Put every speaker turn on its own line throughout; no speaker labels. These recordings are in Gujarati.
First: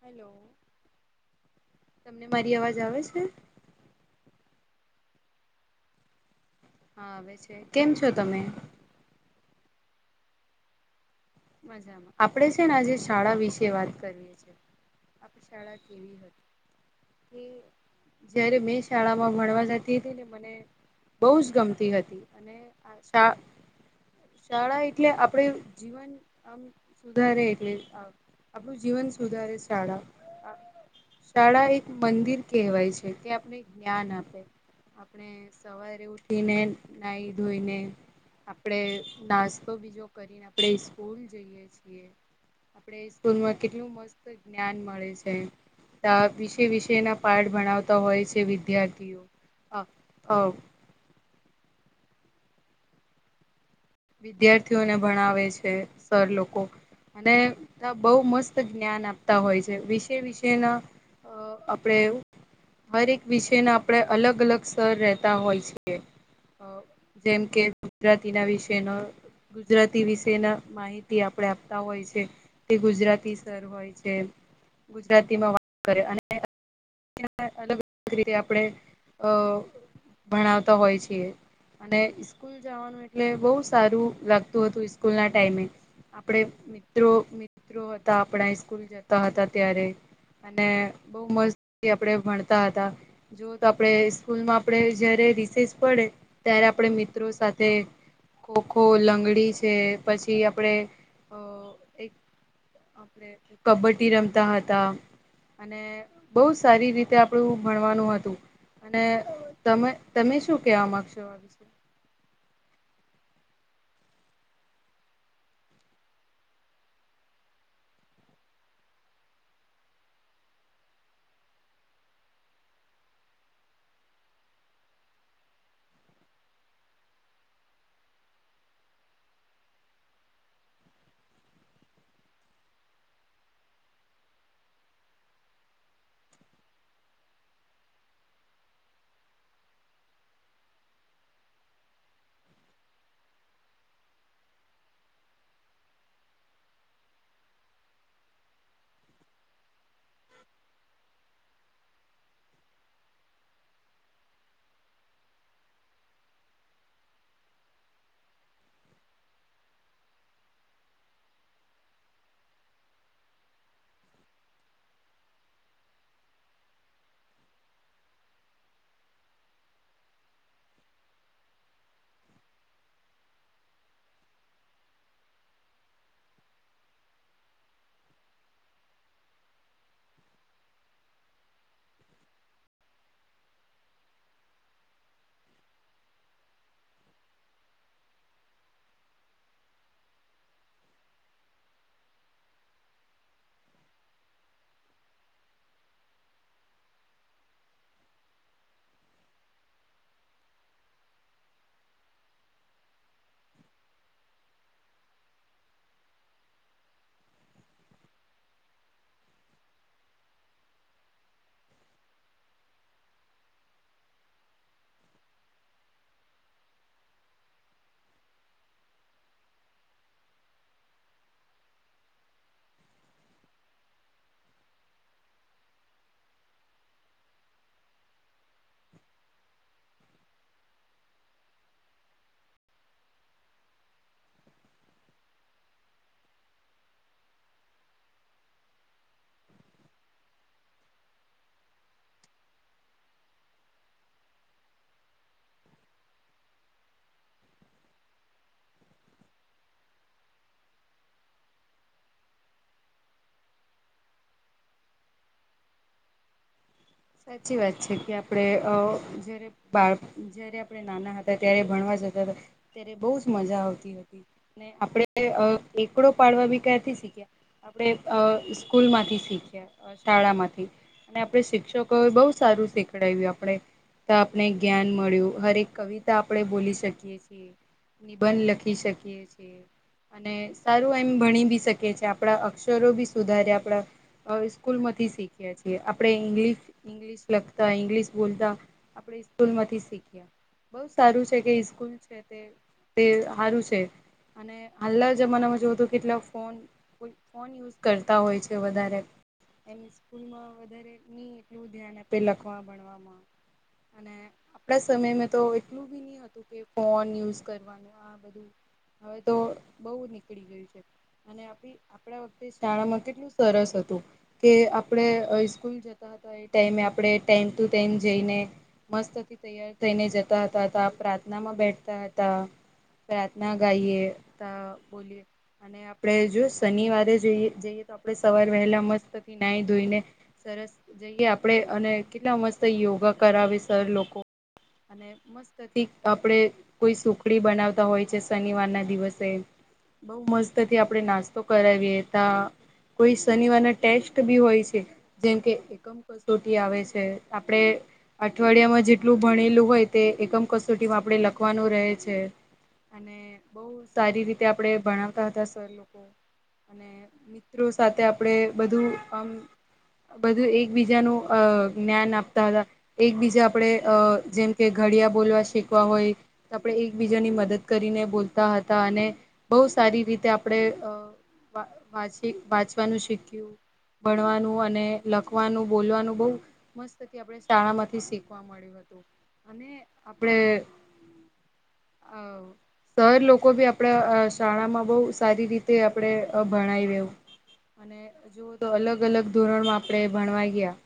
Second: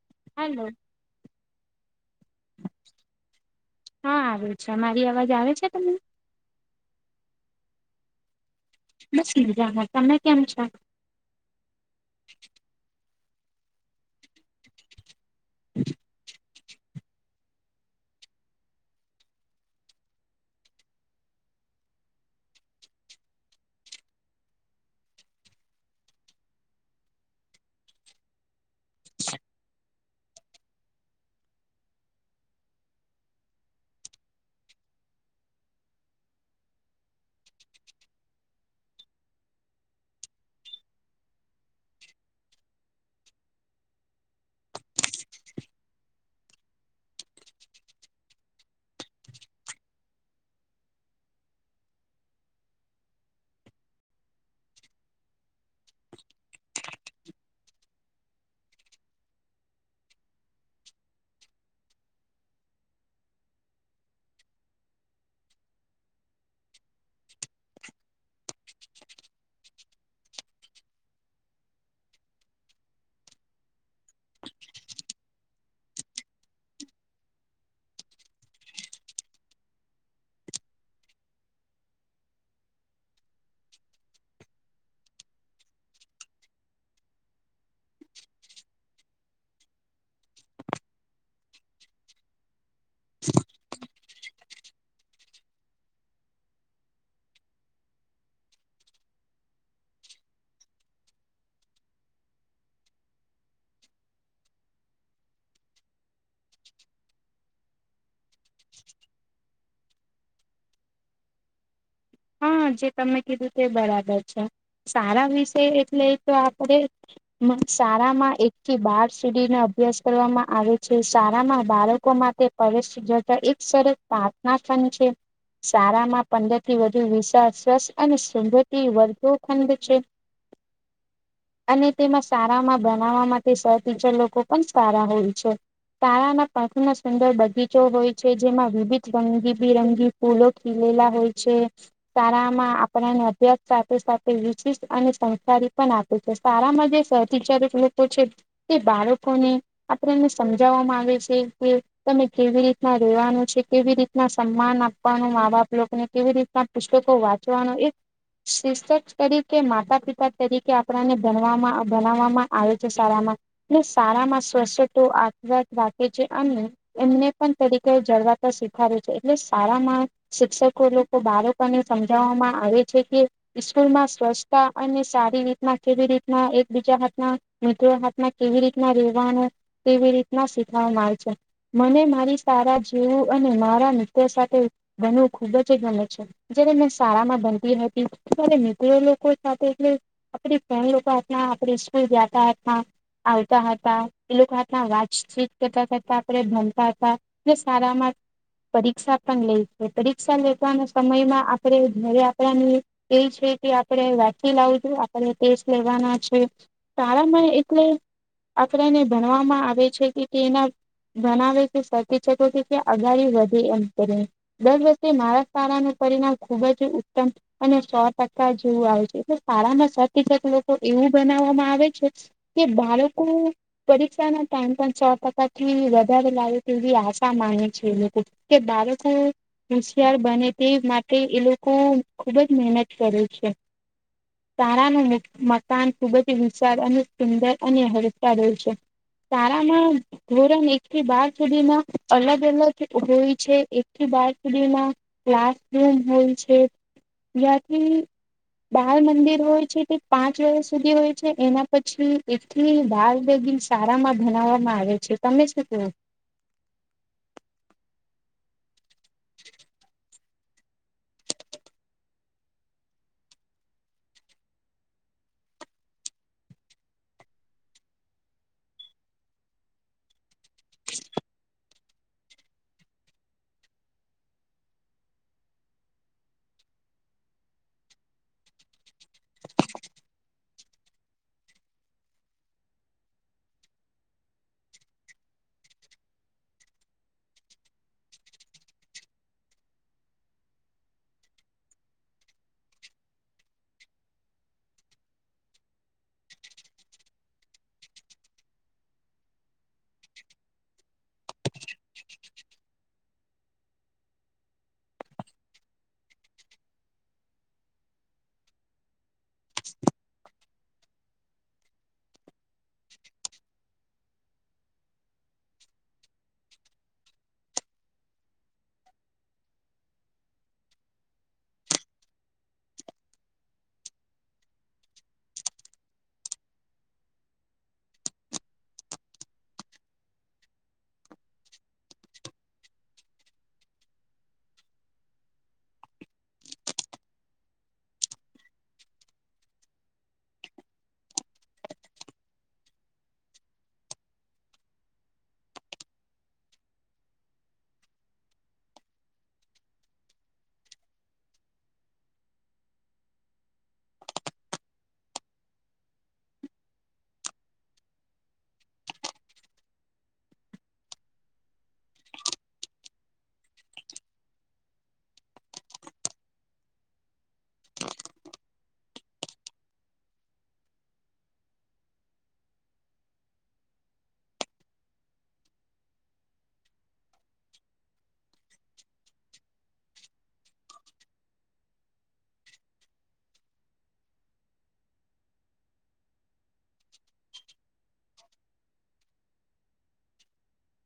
હેલોલો
હલો
તમને મારી અવાજ આવે છે
અચ્છા મારી અવાજ આવે છે તમને
હા આવે છે કેમ છો તમે
બસ બીજામાં તમે કેમ છો
મજામાં આપણેે છે ને આજે શાળા વિશે વાત કરીએ છેીએ આપ શાળા કેવી હતી તે જયારે મેં શાળામાં ભણવા જતી હતી ને મને બોવ જ ગમતી હતી અને આ શાળા એટલે આપડે જીવન આમ સુધારે એટલે આપણું જીવન સુધારે શાળા શાળા એક મંદિર કહેવાય છે, ત્યાં આપને જ્ઞાન આપે આપણે સવારે ઉઠીને નાહી ધોઈને આપણેે નાસ્તો બીજો કરીને આપણે સ્કૂલ જઈએ છીએ આપણે સ્કૂલમાં કેટલું મસ્ત જ્ઞાન મળે છે. તા વિષે વિષેના પાઠ ભણાવતા હોય છે, વિદ્યાર્થીઓ [inaudible] વિદ્યાર્થીઓને ભણાવે છે, સર લોકો અને બોવ મસ્ત જ્ઞાન આપતા હોય છે, વિશે વિશેના અ આપડે હરે એક વિષયના આપણે અલગ અલગ સ્તર રહેતા હોય છીએ અ જેમ કે ગુજરાતીના વિષનો ગુજરાતી વિશેના માહિતી આપણે આપતા હોય છે, તે ગુજરાતી સર હોય છે. ગુજરાતીમાં વાત કરે અને અલગ અલગ રીતે આપણે અ ભણાવતા હોય છીએ અને સ્કૂલ જવાનું એટલે બોવ સારું લાગતું હતું સ્કૂલના ટાઈમે આપણે મિત્રો મિત્રો હતા આપણા સ્કૂલ જતા હતા ત્યારે અને બોવ મસ્ત જયા આપણે ભણતા હતા જો તો આપણે સ્કૂલમાં આપણે જયારે રિસેસ પડે ત યારે આપડે મિત્રો સાથે ખોખો લંગડી છે, પછી આપણેે અ એક આપડે કબડ્ડી રમતા હતા અને બોવ સારી રીતે આપણું ભણવાનું હતું અને તમે તમે શું કેવા માંગશો?
હા જે તમે કીધું તે બરાબર છે, સારા વિષય એટલે તો આપણેે શાળામાં એક થી બાર સીડીને અભ્યાસ કરવામાં આવે છે, શાળામાં બાળકો માટે [unintelligible] એક સરસ પ્રાર્થનાખંડ છે, શારામાં પંદર થી વ ધુ વિશાળ રસ અને શુંદતી વર્ધુ ખંડ છે. અને તેમાં સારામાં બનાવવા માટે સર ટીચર લોકો પણ સારા હોય છે. શારાના પાંથૅના સુંદર બગીચો હોય છે, જેમાં વિવિધ રંગીબિરંગી ફૂલો ખી એલા હોય છે. સારામાં આપણાને અભ્યાસ સાથે સાથે વિશીષત અને સંકારી પણ આપે છે, સારા મા જે સદચારક લોકો છે, તે બાળકોને આપને સમજાવવામાં આવે છે, કે તમે કેવી રીતના રેવાનું છે, કેવી રીતના સન્માન આપવાનું મા-બાપ લોકોને કેવી રીતના પુસ્તકો વાંચવાનો એ શિક્ષક તરીકે માતા-પિતા તરીકે આપણાને ભણવામાં ભણાવામાં આવે છે, સારા મા અને સારામાં [unintelligible] રાખે છે અને એમને પણ તરીકે જળ [unintelligible] છે એટલે શારામાં શિક્ષકો લોકો બાળક કો ને સમજવામાં આવે છે, કે સ્કૂલમાં સ્વચ્છતા અને સારી રીતના કેવી રીતના એકબીજા હાથના મિત્રો હાથમાં કેવી રીતના રહેેવાનુ કેવી રીતના શીખવામા આવે છે. મને મારી સારા જેવું અને મારા મિત્ર સાથે ભનવું ખૂબ જ ગમે છે. જેયારે મે શાળામાં ભનતી હતી ત્યારે મિત્રો લોકો સાથે એ [unintelligible] આપડે સ્કૂલ જતા હતા. આવતા હતા એ લોકો હાથના વાતચીક કરતા કરતા આપણે ભણતા હતા ને સારામાં પરીક્ષા પણ લે છે, પરીક્ષા લેવાના સમયમાં આપણે ઘરે આપડાની એ છે, કે આપણે વેચી લાવજું આપણે ટેસ્ટ લેવાના છે. તારામાં એટલે આપણાને ભણવામાં આવે છે, કે તેના ભણવે કે સતી કે અગાડી વધે એમ કરી દર વર્ષે મારા સારા ન પરિણામ ખુબ જ ઉત્તમ અને સો ટકા જેવું આવે છે એટલે શાળામાં સથીત લોકો એવું બનાવ બાળકો પરીક્ષા ટાઈમ પણ સ ટકાથી વધારે તેવી આશા માને છે લોકો કે બાળકો હોશિયાર બને તે માટે તે એ લોકો ખુબ જ મહેનત કરે છે તારાનું મકાન ખૂબ જ વિશાળ અને સુંદર અને હરસાાળય છે તારામાં ધોરણ એક થી બાર સુધીમાં અલગ અલગ હોય છે એક થી માં ક્લાસરૂમ હોય છે જ્યાંથી બાાલ મંદિર હોય છે તે પાંચ વાગ્યા સુધી હોય છે એના પછી એટલી બાાલ ી સારામાં બનાવવામાં આવે છે તમે શું કવો
સાચી વાત છે કે આપડે જારે બાળ જયારે આપણે નાના હતા ત્યારે ભણવા જતા હતા ત્યારે બહુ જ મજા આવતી હતી ને આપણે. એ એકડો પાડવા બી ક નથીથી શીખ્યા આપણે સ્કૂલ માંથી શીખ્યા શાળામાંથી અને આપણે શિક્ષકો બહુ સારું શીખડાય્યું આપણે તો આપણે જ્ઞાન મળ્યું હરેક કવિતા આપણે બોલી શકીએ છીએ નિબંધ લખી શકીએ છીએ અને સારું એમ ભણી ભી શકે છે આપડા અક્ષરો ભી સુધારે આપડા સ્કૂલ માંથી શીખ્યા છીએ આપડણે ઇંગ્લિશ ઈંગ્લિશ લખતા ઇંગ્લિશ બોલતા આપણે સ્કૂલ માંથી શીખ્યા બઉ સારું છે કે સ્કૂલ છે તે તે સારું છે અને હાલના જમાનામાં જોવુંું કેટલાક ફોન ફોન યુઝ કરતા હોય છે વધારે સ્ૂલમાં વધ એું ધ્યાન આપે લખવા ભણવામાં અને આપડા સમય તો એટલું બી નહ હતું કે ફોન યુઝ કરવાનું આ બધું હવે તો બહ નીકળી ગયું છે અને આપણા વખતે શાળામાં કેટલું સરસ હતું કે આપણે સ્કૂલ જતા હતા તો એ ટાઈમે આપણે ટાઈમ ટુ ટાઈમ જઈને મસ્તથી તૈયાર થઈને જતા હતા હતા પ્રાર્થના માં બેઠતા હતા પ્રાર્થના ગાઈએ તો બોલીએ અને આપણે જો શનિવારે જઈ જઈએ તો આપણે સવારે વહેલા મસ્તથી ના ધોઈને સરસ જઈએ આપડે અને કેટલા મસ્ત યોગા કરાવે સર લોકો અને મસ્તથી આપણેે કોઈ સુખડી બનાવતા હોય છે શનિવાર ના દિવસે બઉુ મસ્તથી આપડણે નાસ્તો કરાવી હતા કોઈ શનિવારના ટેસ્ટ બી હોય છે જેમકે એકમ કસોટી આવે છે આપડે અઠવાડિયામાં જેટલું ભણેલું હોય તે એકમ કસોટીમાં આપડે લખવાનું રહે છે અને બહ સારી રીતે આપડે ભણતા હતા સર લોકો અને મિત્રો સાથે આપડે બધું આમ બધું એકબીજાનું અ જ્ઞાન આપતા હતા એકબીજા આપણેે અ જેમ કે ઘડિયા બોલવા શીખવા હોય તો આપણે એકબીજાની મદદ કરીને બોલતા હતા અને બહ સારી રીતે આપણે અ વાંચી વાંચવાનું શીખ્યું ભણવાનું અને લખવાનું બોલવાનું બહ મસ્ત આપણે શાળા માંથી શીખવા મળ્યું અને આપડ આ સર લોકો ભી આપણા શાળામાં બહ સારી રીતે આપણે ભણાવી રહવું અને જોુવો તો અલગ અલગ ધોરણમાં આપણેે ભણવાઈ ગયા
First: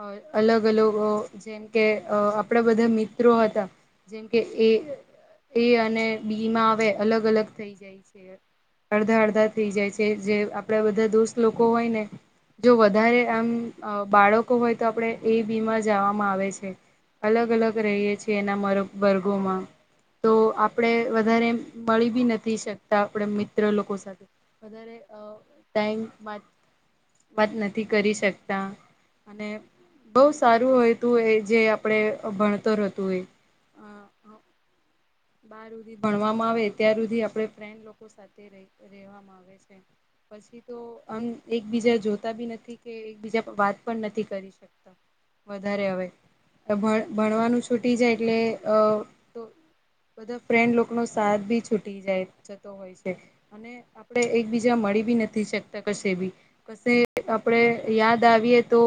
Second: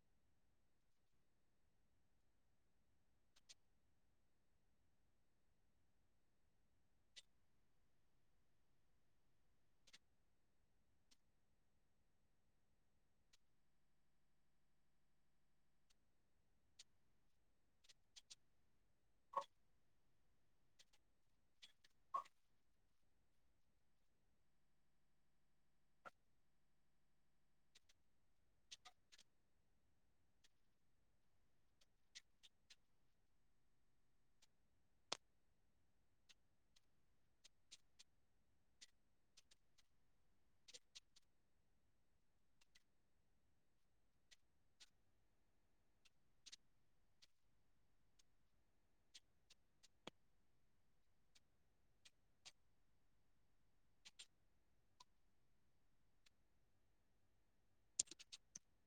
અ અલગ અલગ જેમ કે અ આપણા બધા મિત્રો હતા જેમ કે એ એ અને બી માં હવે અલગ અલગ થઈ જાય છે અડધા અડધા થઈ જાય છે જે આપડા બધા દોસ્ત લોકો હોય ને જો વધારે આમ બાળકો હોય તો આપણે એ બીમાર જવામાં આવે છે અલગ અલગ રહીએ છીએ એના વર્ગોમાં તો આપડે વધારે મળી બી નથી શકતા આપણે મિત્ર લોકો સાથે વધારે ટાઈમ વાત નથી કરી શકતા અને બહ સારું હોય તું એ જે આપડે ભણત રહેતું હોય બારધ ભણવામાં આવે ત્યાર સુધી આપડ ફન્ડ લોકો સાથે રેવામાં આવે છે પછી તો આમ એકબીજા જોતા બી નથી કે એકબીજા વાત પણ નથી કરી શકતા વધારે હવે ભણવાનું છૂટી જાય એટલે અ બધા ફ્રેન્ડ લોકો નો સાથ બી છૂટી જાય જતો હોય છે અને આપડ એકબીજા ી નથી શકતા બી આપણે યાદ આવીય તો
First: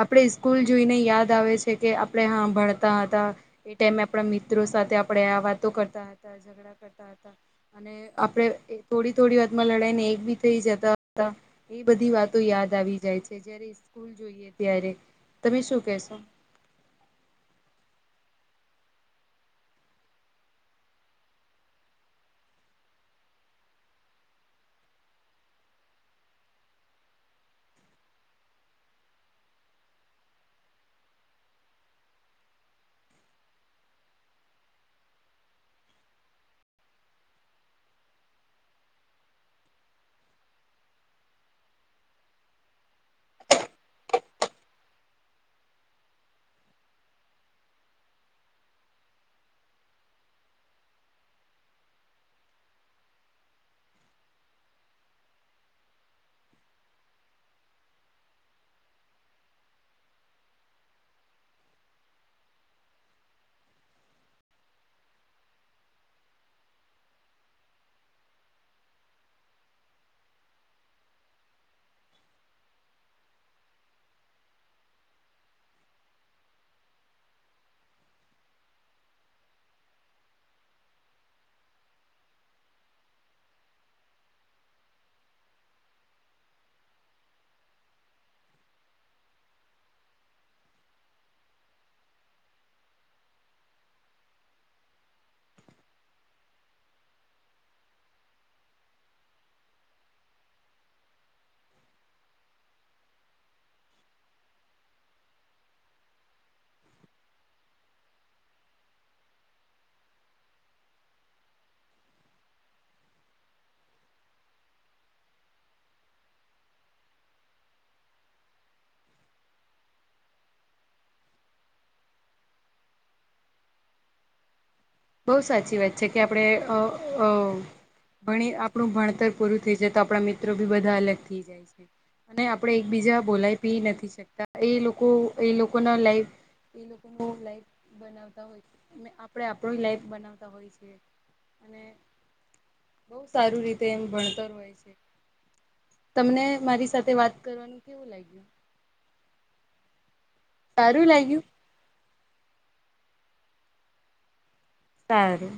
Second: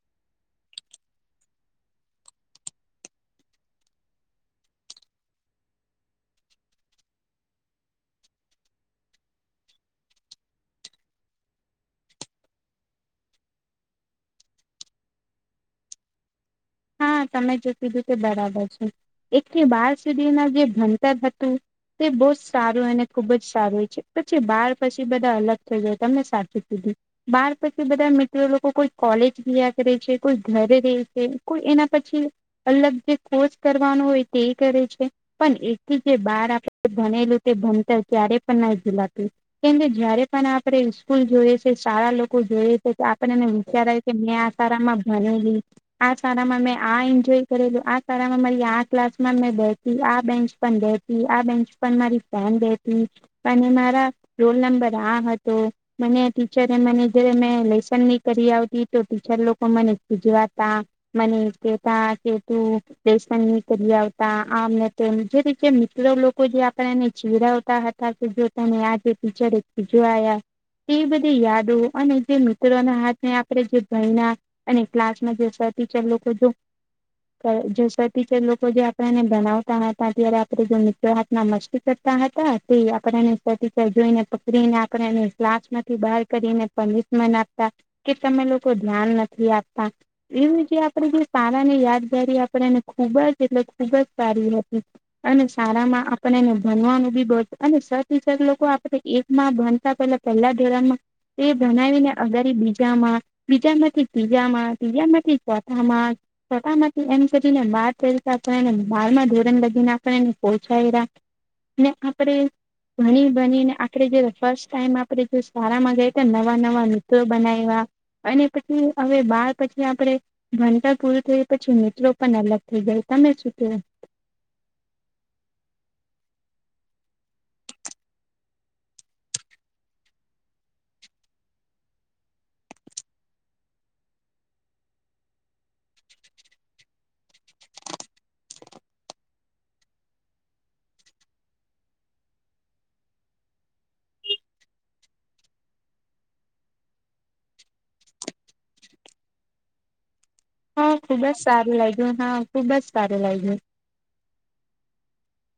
આપણે સ્કૂલ જોઈને યાદ આવે છે કે આપણે હા ભણતા હતા એ ટાઈમે આપણા મિત્રો સાથે આપણે આ વાતો કરતા હતા ઝઘડા કરતા હતા અને આપણે થોડી થોડી વાતમાં લડાઈ ને બી થઈ જતા હતા એ બધી વાતો યાદ આવી જાય છે જયારે સ્કૂલ જોઈએ ત્યારે તમે શું કહેશો?
હા તમે જે કીધું તે બરાબર છે એક થી બાર સુધીના જે ભણતર હતું તે બહુ જ સારું અને ખુબ જ સારું હોય છે પછી બાર પછી બધા અલગ થઈ જાય તમને સાચું જ કી બાર પછી બધા મિત્રો લોકો કોઈ કોલેજ વિ્યા કરે છે, કોઈ ઘરે રે છે. કોઈ એના પછી અલગ જે કોર્ષ કરવાનો હોય તે કરે છે, પણ એથી જે બા [inaudible] ભણેલું તે ભણતર ક્યારે પણ નહી ભુલાતું કેમકે જયારે પણ આપણે સ્કૂલ જોય [unintelligible] શાળા લોકો જોએ તો કે આપને વિચાર આયો કે મેં આ સારામાં ભણેલી, આ શારામાં મેં આ એન્જોય કરેલું, આ શારામાં મારી, આ ક્લાસમાં મેં બેતી, આ બેન્ચ પણ બેતી આ બેન્ચ પર મારી બહેન બેહતી અને મારા રોલ નંબર આ હતો. મને ટીચરે મને જ મે લેસન ની કરી આવતી તો ટીચર લોકો મને સૂજવાતા મને કેતા કે તું લેશન નહીં કરી આવતા આમને-તેમ લોકો જે આપડાને ચીડવતા હતા કે જો તને આજે ટીચરે ખીજવાયા. તે બધી યાદો અને તે મિત્રોના હાથને આપણે જે ભયના અને ક્લાસમાં જે સર ટીચર લોકો જો [unintelligible] ટીચર લોકો જે આપણા ને ભણાવતા હતા ત્યારે આપણે જે મિત્રો હાથ ના મસ્તી કર તા હતા તે આપણને સ ટચર જોઈને પકડીને આપણને ક્લાસ માંથી બહાર કાઢીને પની [unintelligible] આપતા કે તમે લોકો ધ્યાન નથી આપતા એવી તે આપણી જે સારા ની યાદગારી આપણેને ખૂબ જ એટલે ખૂબ જ સારી હતી અને શાળામા આપડે ને ભણવાનું બી [unintelligible] અને સર્તિસર લોકો આપ એક માં ભણતા પેલા પહેલા [unintelligible] તે ભણાવીને અગારી બીજામાં બીજામાંથી ત્રીજામાં ત્રીજામાંથી ચોથ માં સટા માંથી એમ કરીને બાર કરીતા પહેલા બારમાં ધોરણ [unintelligible] પોચી કઈરા ને આપડે. ઘણી બનીને આપણે જે ફર્સ્ટ ટાઈમ આપણે જે શાળામાં ગઈતા નવા-નવા મિત્રો બનાવ્યા અને પછી હવે બાર પછી આપડે ભણતર પૂરું થય પછી મિત્રો પણ અલગ થઈ ગયા તમે શુ કેવુ
બઉ સાચી વાત છે કે આપડે અ-અ ભણી આપણું ભણતર પૂરું થઈ જાય તો આપણા મિત્રો બી બધા અલગ થઈ જાય છે. અને આપણે એકબીજા બોલાય પી નથી શકતા એ લોકો એ લોકો ના લાઈફ એ લોકો લાઈફ બનાવતા હોય મે આપડે આપણી લાઈફ બનાવતા હોય છે અને. બહુ સારું રીતે એમ ભણતર હોય છે. તમને મારી સાથે વાત કરવાનું કેવું લાગ્યું?
હા
સારું
ખુબ જ
લાગ્યું
સારું લાગ્યું હા ખુબજ સારું લાગ્યું.
સારું.